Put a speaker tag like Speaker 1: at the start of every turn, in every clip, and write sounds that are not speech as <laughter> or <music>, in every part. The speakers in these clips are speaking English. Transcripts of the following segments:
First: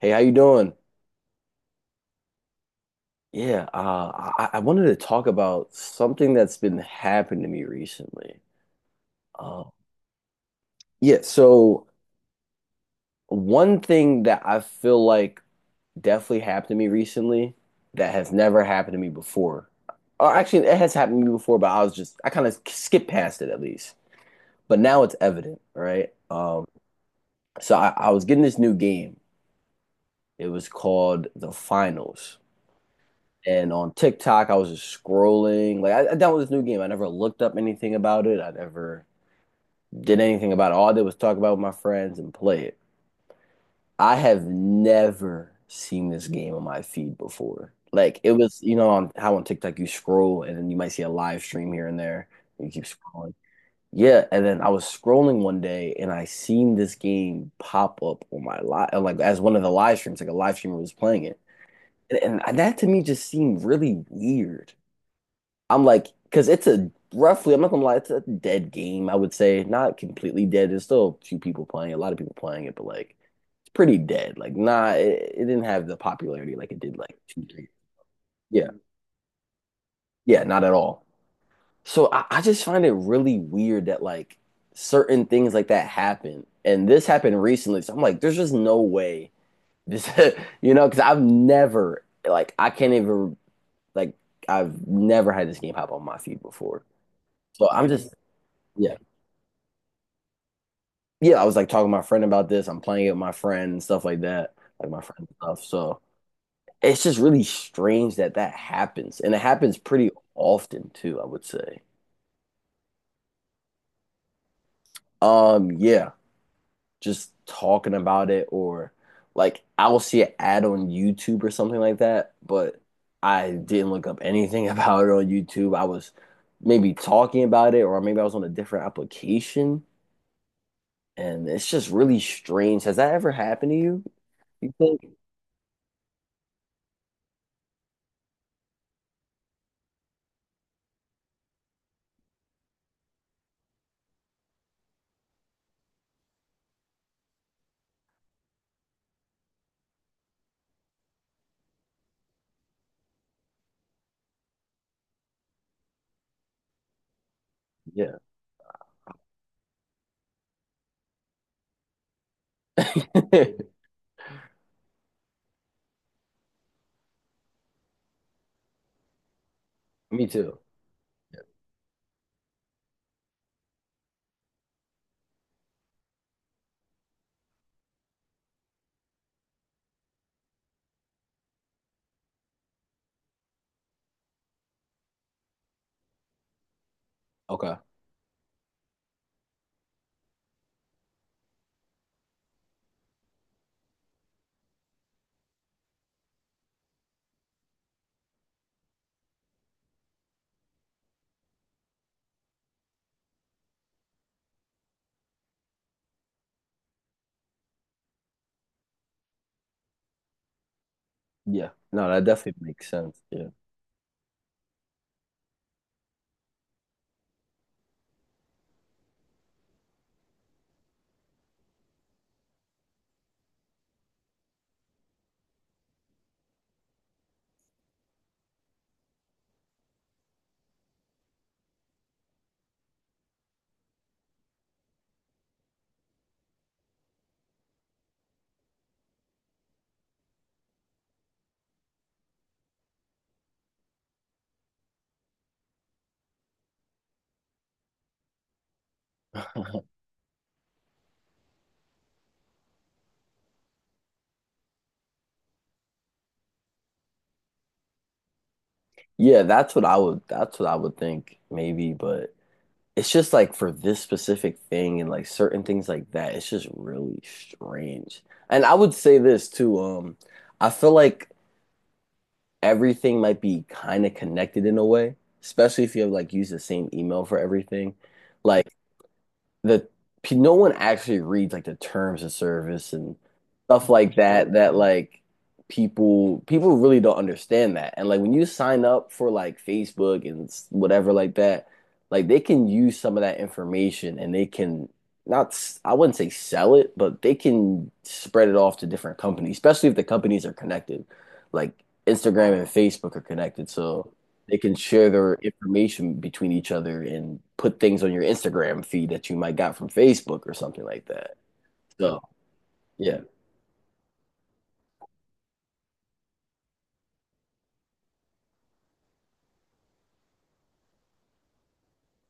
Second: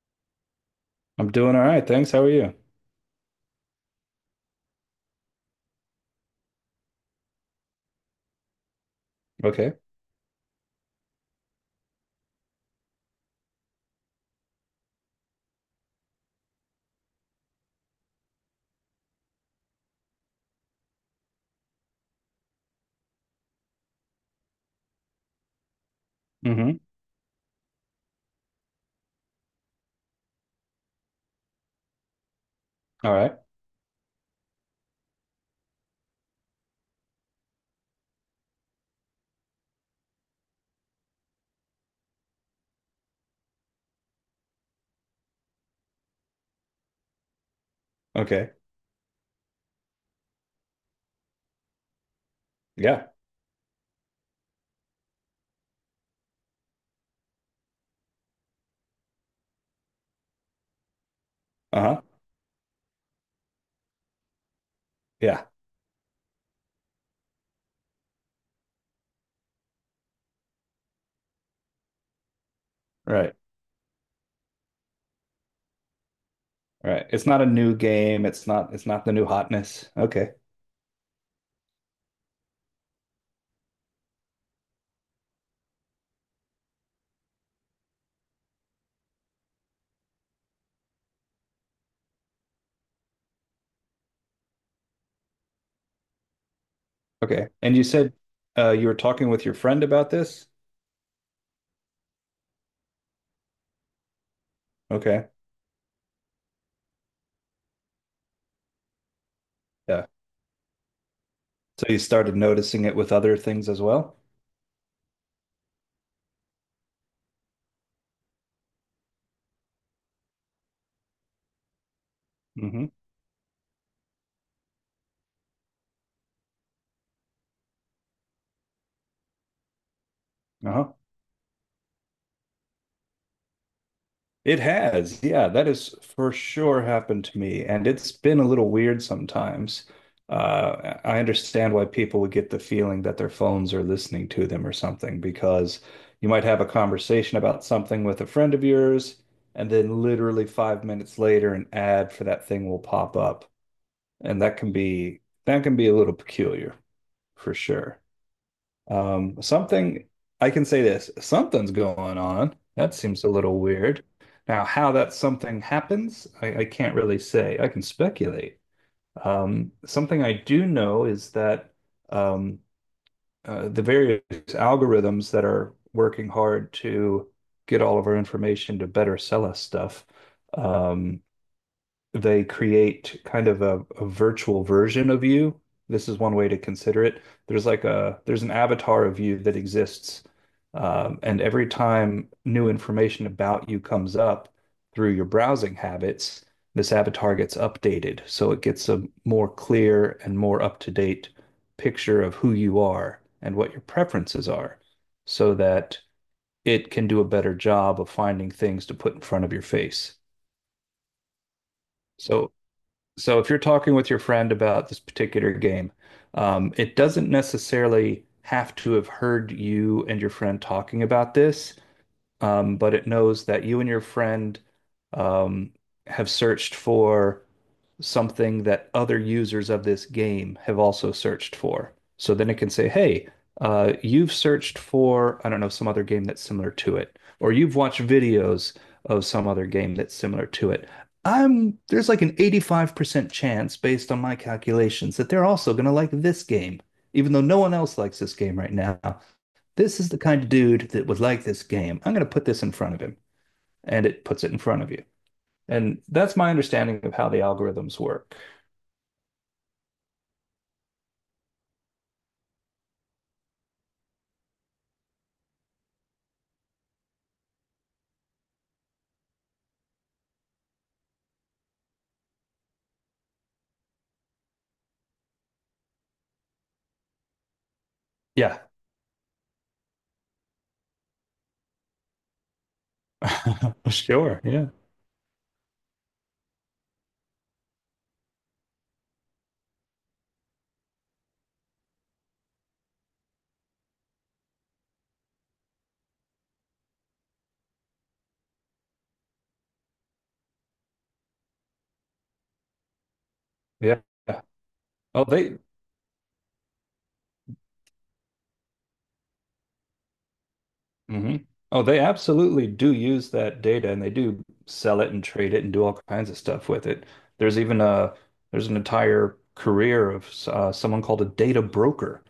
Speaker 1: Hey, how you doing?
Speaker 2: I'm doing all right, thanks. How are you?
Speaker 1: Yeah, uh, I wanted to talk about something that's been happening to me recently. Uh,
Speaker 2: Okay.
Speaker 1: yeah, so one thing that I feel like definitely happened to me recently that has never happened to me before. Or actually, it has happened to me before, but I was just I kind of skipped past it at least. But now it's evident, right? Um,
Speaker 2: Mm-hmm.
Speaker 1: so I was getting this new game. It was called The Finals.
Speaker 2: All right.
Speaker 1: And on TikTok, I was just scrolling. Like I downloaded this new game. I never looked up anything about it. I never did anything about it. All I did was talk about it with my friends and play it. I have never seen this game on my feed before. Like it
Speaker 2: Okay.
Speaker 1: was, you know, on how on TikTok you scroll and then you might see a live stream here and there. And you keep
Speaker 2: Yeah.
Speaker 1: scrolling. Yeah, and then I was scrolling one day and I seen this game pop up on my live, like as one of the live streams, like a live streamer was playing it.
Speaker 2: Uh-huh.
Speaker 1: And that to me just seemed really weird.
Speaker 2: Yeah.
Speaker 1: I'm like, because it's a roughly, I'm not gonna lie, it's a dead game, I would say. Not completely dead. There's still a few people playing, it, a lot of people playing it, but like
Speaker 2: Right.
Speaker 1: it's pretty dead. Like, nah, it didn't have the popularity like it did
Speaker 2: Right.
Speaker 1: like
Speaker 2: It's not
Speaker 1: two,
Speaker 2: a
Speaker 1: three.
Speaker 2: new game. It's
Speaker 1: Yeah,
Speaker 2: not it's not the new hotness. Okay.
Speaker 1: yeah, not at all. So I just find it really weird that like certain things like that happen. And this happened recently. So I'm like, there's just no way this, <laughs> because I've never like I can't even like I've never had this game pop on my feed before.
Speaker 2: Okay.
Speaker 1: So
Speaker 2: And you
Speaker 1: I'm
Speaker 2: said
Speaker 1: just
Speaker 2: you were
Speaker 1: yeah.
Speaker 2: talking with your friend about this?
Speaker 1: Yeah, I was like talking to my friend about this. I'm playing it with my friend and stuff like that, like my friend
Speaker 2: Okay.
Speaker 1: and stuff. So it's just really strange that that happens, and it happens
Speaker 2: Yeah.
Speaker 1: pretty often too, I would say.
Speaker 2: So you started noticing it with other things as well?
Speaker 1: Yeah, just talking about it or like I'll see an ad on YouTube or something like that, but
Speaker 2: Mm-hmm.
Speaker 1: I didn't look up anything <laughs> about it on YouTube. I was maybe talking about it or maybe I was on a different application,
Speaker 2: Uh-huh.
Speaker 1: and it's just really strange. Has that ever happened to you?
Speaker 2: It
Speaker 1: You think?
Speaker 2: has, yeah, that has for sure happened to me, and it's been a little weird sometimes. I understand why people would get the feeling that their phones are listening to them or something, because you might have a conversation about something with a friend of yours, and then literally 5 minutes later, an ad for that thing will pop up, and that can be a little peculiar for sure.
Speaker 1: Yeah.
Speaker 2: Something I can say this, something's going on. That seems a little
Speaker 1: <laughs>
Speaker 2: weird. Now, how that something happens, I can't really say. I can speculate. Something
Speaker 1: Me
Speaker 2: I
Speaker 1: too.
Speaker 2: do know is that um, the various algorithms that are working hard to get all of our information to better sell us stuff, um, they create kind of a virtual version of you. This is one way to consider it. There's
Speaker 1: Okay.
Speaker 2: like a there's an avatar of you that exists, and every time new information about you comes up through your browsing habits, this avatar gets updated, so it gets a more clear and more up-to-date picture of who you are and what your preferences are, so that it can do a better job of finding things to put in front of your face.
Speaker 1: Yeah. No, that
Speaker 2: So
Speaker 1: definitely makes sense.
Speaker 2: so
Speaker 1: Yeah.
Speaker 2: if you're talking with your friend about this particular game, it doesn't necessarily have to have heard you and your friend talking about this, but it knows that you and your friend um, have searched for something that other users of this game have also searched for. So then it can say, hey, you've searched for, I don't know, some other game that's similar to it, or you've watched videos of some other game that's similar to it. There's like an 85% chance based on my calculations that they're also going to like this game, even though no one else likes this game right now.
Speaker 1: <laughs>
Speaker 2: This is the kind of dude that would like this game. I'm going to put this in front of him, and it puts it in front of you. And that's my understanding of how the algorithms work.
Speaker 1: Yeah, that's what I would think maybe, but it's just like for this specific thing and like certain things like that, it's just really strange. And I would say this too. I feel like everything might be kind of connected in a way, especially if you have like use the same email for everything.
Speaker 2: Yeah.
Speaker 1: Like the no one actually reads like the terms of service and stuff
Speaker 2: <laughs>
Speaker 1: like
Speaker 2: Sure.
Speaker 1: that
Speaker 2: Yeah.
Speaker 1: that like people really don't understand that. And like when you sign up for like Facebook and whatever like that, like they can use some of that information and they can not s- I wouldn't say sell it, but they can spread it off to different companies, especially if the companies are connected, like Instagram and Facebook are connected.
Speaker 2: Yeah.
Speaker 1: So they can share
Speaker 2: Oh,
Speaker 1: their
Speaker 2: they,
Speaker 1: information between each other and put things on your Instagram feed that you might got from Facebook or something like that.
Speaker 2: hmm Oh, they
Speaker 1: So,
Speaker 2: absolutely do
Speaker 1: yeah,
Speaker 2: use that data and they do sell it and trade it and do all kinds of stuff with it. There's even a there's an entire career of someone called a data broker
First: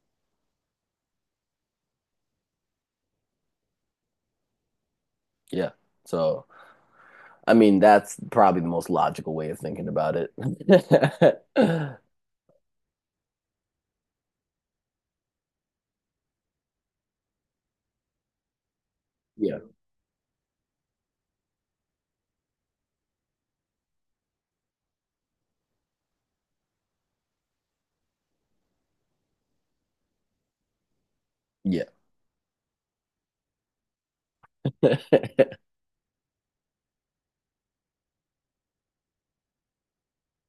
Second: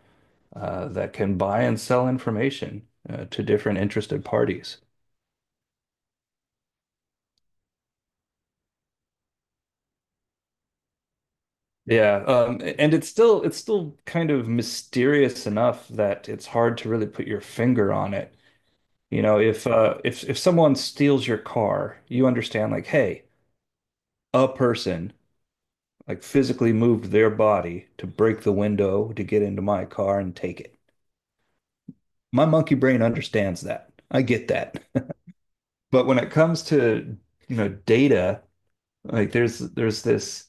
Speaker 2: that can buy and sell information to different interested parties.
Speaker 1: yeah. So, I mean, that's probably the most logical way of thinking about it. <laughs>
Speaker 2: Yeah, and it's still kind of mysterious enough that it's hard to really put your finger on it. You know,
Speaker 1: Yeah,
Speaker 2: if someone steals your car, you understand like, hey, a person like physically moved their body to break the window to get into my car and take it.
Speaker 1: yeah.
Speaker 2: My monkey brain understands that. I get that.
Speaker 1: <laughs>
Speaker 2: <laughs> But when it comes to, you know, data, like there's this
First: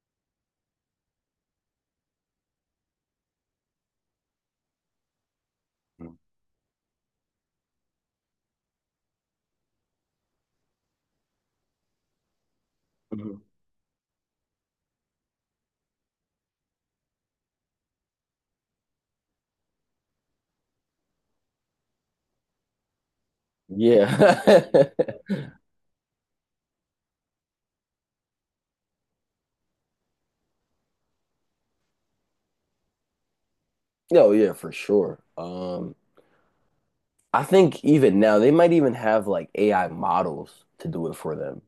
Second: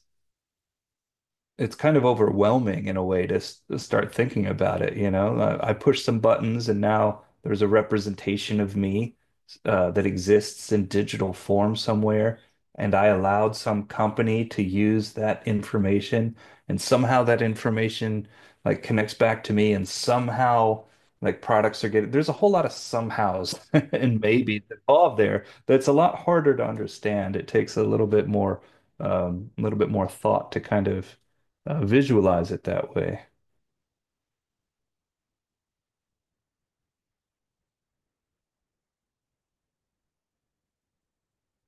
Speaker 2: it's kind of overwhelming in a way to, to start thinking about it, you know? I push some buttons and now there's a representation of me that exists in digital form somewhere, and I allowed some company to use that information, and somehow that information like connects back to me, and somehow like products are getting there's a whole lot of somehows <laughs> and maybe
Speaker 1: Yeah.
Speaker 2: involved
Speaker 1: <laughs>
Speaker 2: there that's a lot harder to understand. It takes a little bit more thought to kind of visualize it that way.
Speaker 1: No, yeah, for sure. I think even now they might even have like AI models to do it for them.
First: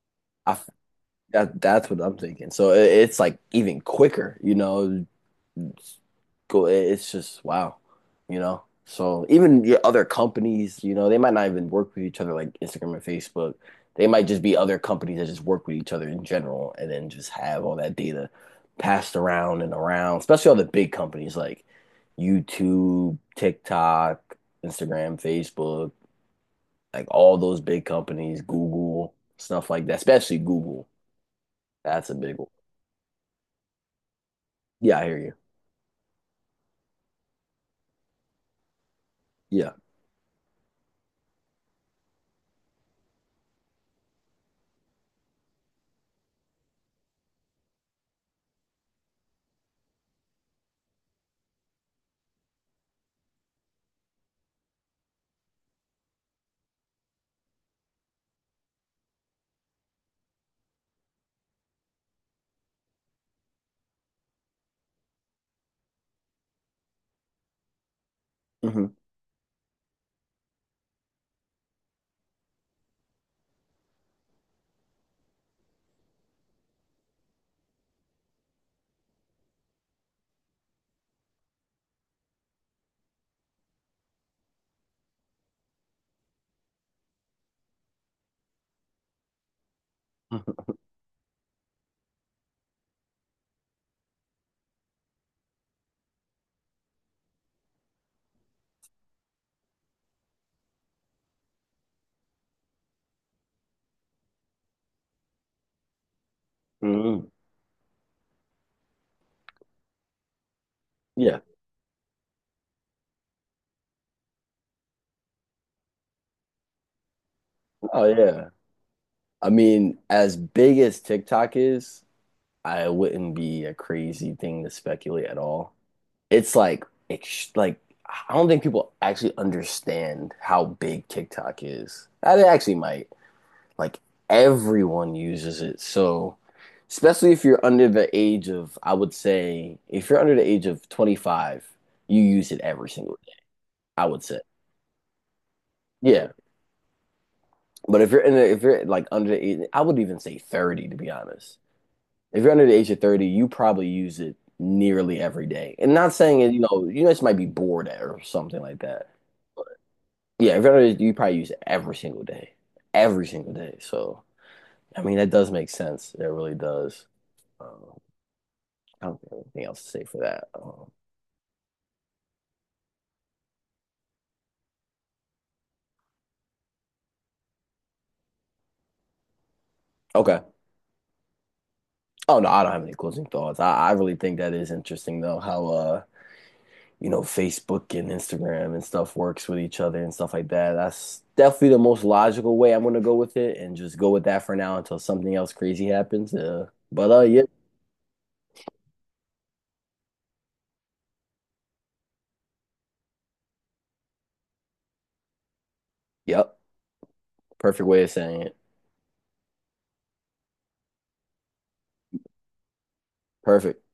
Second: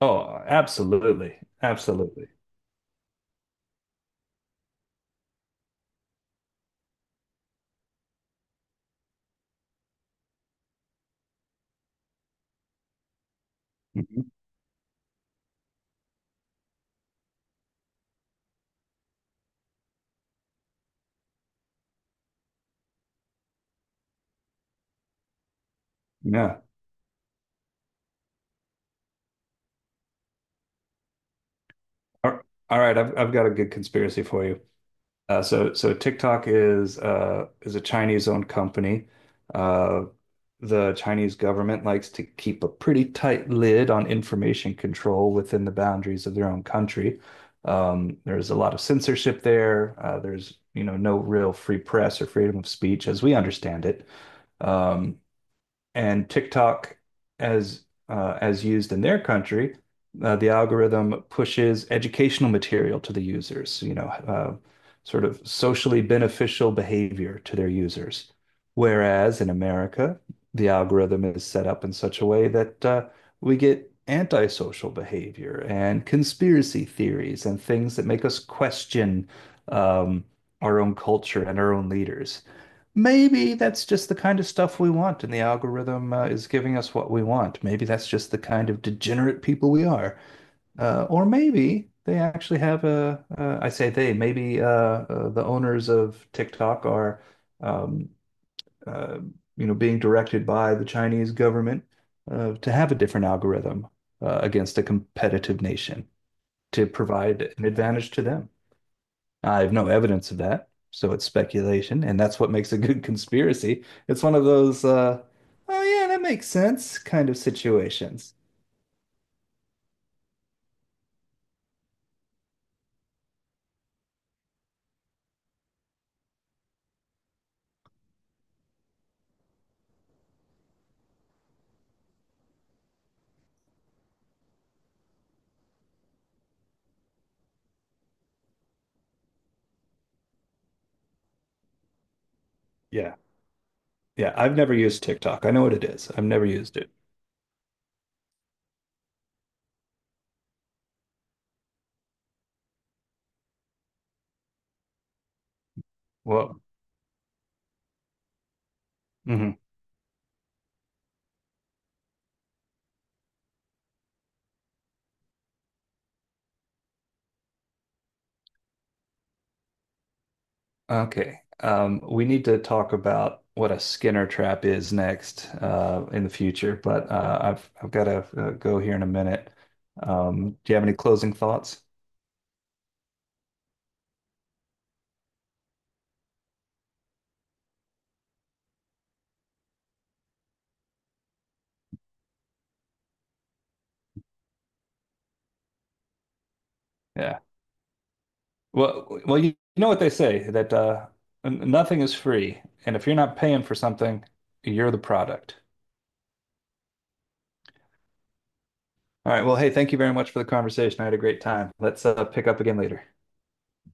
Speaker 2: Oh,
Speaker 1: I f-
Speaker 2: absolutely.
Speaker 1: that's what I'm
Speaker 2: Absolutely.
Speaker 1: thinking. So it's like even quicker, you know, it's go it's just wow, you know. So even your other companies, you know, they might not even work with each other, like Instagram and Facebook, they might
Speaker 2: Mhm.
Speaker 1: just be other companies that just work with each other in general and then just have all that data passed around and around, especially all the big companies like YouTube, TikTok, Instagram, Facebook,
Speaker 2: Yeah.
Speaker 1: like all those big companies, Google, stuff like that, especially Google, that's a big
Speaker 2: All
Speaker 1: one.
Speaker 2: all right, I've got a good conspiracy for you.
Speaker 1: Yeah, I hear you.
Speaker 2: So TikTok is a Chinese-owned company.
Speaker 1: Yeah.
Speaker 2: Uh, the Chinese government likes to keep a pretty tight lid on information control within the boundaries of their own country. There's a lot of censorship there. There's, you know, no real free press or freedom of speech as we understand it. Um, and TikTok, as used in their country, the algorithm pushes educational material to the users, you know, sort of socially beneficial behavior to their users.
Speaker 1: Hmm.
Speaker 2: Whereas in America, the algorithm is set up in such a way that we get antisocial behavior and conspiracy theories and things that make us question um, our own culture and our own leaders. Maybe that's just the kind of stuff we want, and the algorithm is giving us what we want. Maybe that's just the kind of degenerate people we are.
Speaker 1: Hmm.
Speaker 2: Or maybe they actually have I say they, maybe the owners of TikTok are, um, uh, you know, being directed by the Chinese government to have a different algorithm against a competitive nation to
Speaker 1: <laughs>
Speaker 2: provide an advantage to them. I have no evidence of that, so it's
Speaker 1: Yeah.
Speaker 2: speculation, and that's what makes a good <laughs> conspiracy. It's one of those, oh yeah, that makes sense kind of
Speaker 1: Oh
Speaker 2: situations.
Speaker 1: yeah. I mean, as big as TikTok is, I wouldn't be a crazy thing to speculate at all. It's like, ex like I don't think people actually understand how big TikTok is. Ah, they actually might. Like everyone uses it. So, especially if you're under the age of, I would say, if you're under the age of 25, you use it every
Speaker 2: Yeah,
Speaker 1: single day, I would
Speaker 2: yeah.
Speaker 1: say.
Speaker 2: I've never used TikTok. I know what it is. I've
Speaker 1: Yeah.
Speaker 2: never used it.
Speaker 1: But if you're in a, if you're like under the age, I would even say 30 to be honest. If you're under the age of 30, you probably use it nearly every day. And not saying it, you
Speaker 2: Whoa.
Speaker 1: know, you just might be bored or something like that.
Speaker 2: Hmm.
Speaker 1: Yeah, if you're under, you probably use it every single day. Every single day. So, I mean, that does make sense. It really does. Um, I don't have anything else to say for that.
Speaker 2: Okay. We need to talk about what a Skinner trap is next, in the future, but I've got to go here in a minute.
Speaker 1: Okay.
Speaker 2: Do you have any closing thoughts?
Speaker 1: Oh, no, I don't have any closing thoughts. I really think that is interesting, though, how you know, Facebook and Instagram and stuff works with each other and stuff like that. That's definitely the most logical way I'm gonna go with it and just go with that for now until something else crazy happens. But
Speaker 2: Yeah.
Speaker 1: yeah,
Speaker 2: Well, you know what they say that nothing is free, and if you're not paying for something, you're the product.
Speaker 1: yep, perfect way of saying it.
Speaker 2: All right. Well, hey, thank you very much for the conversation. I had a great time. Let's pick up again later.
Speaker 1: Perfect.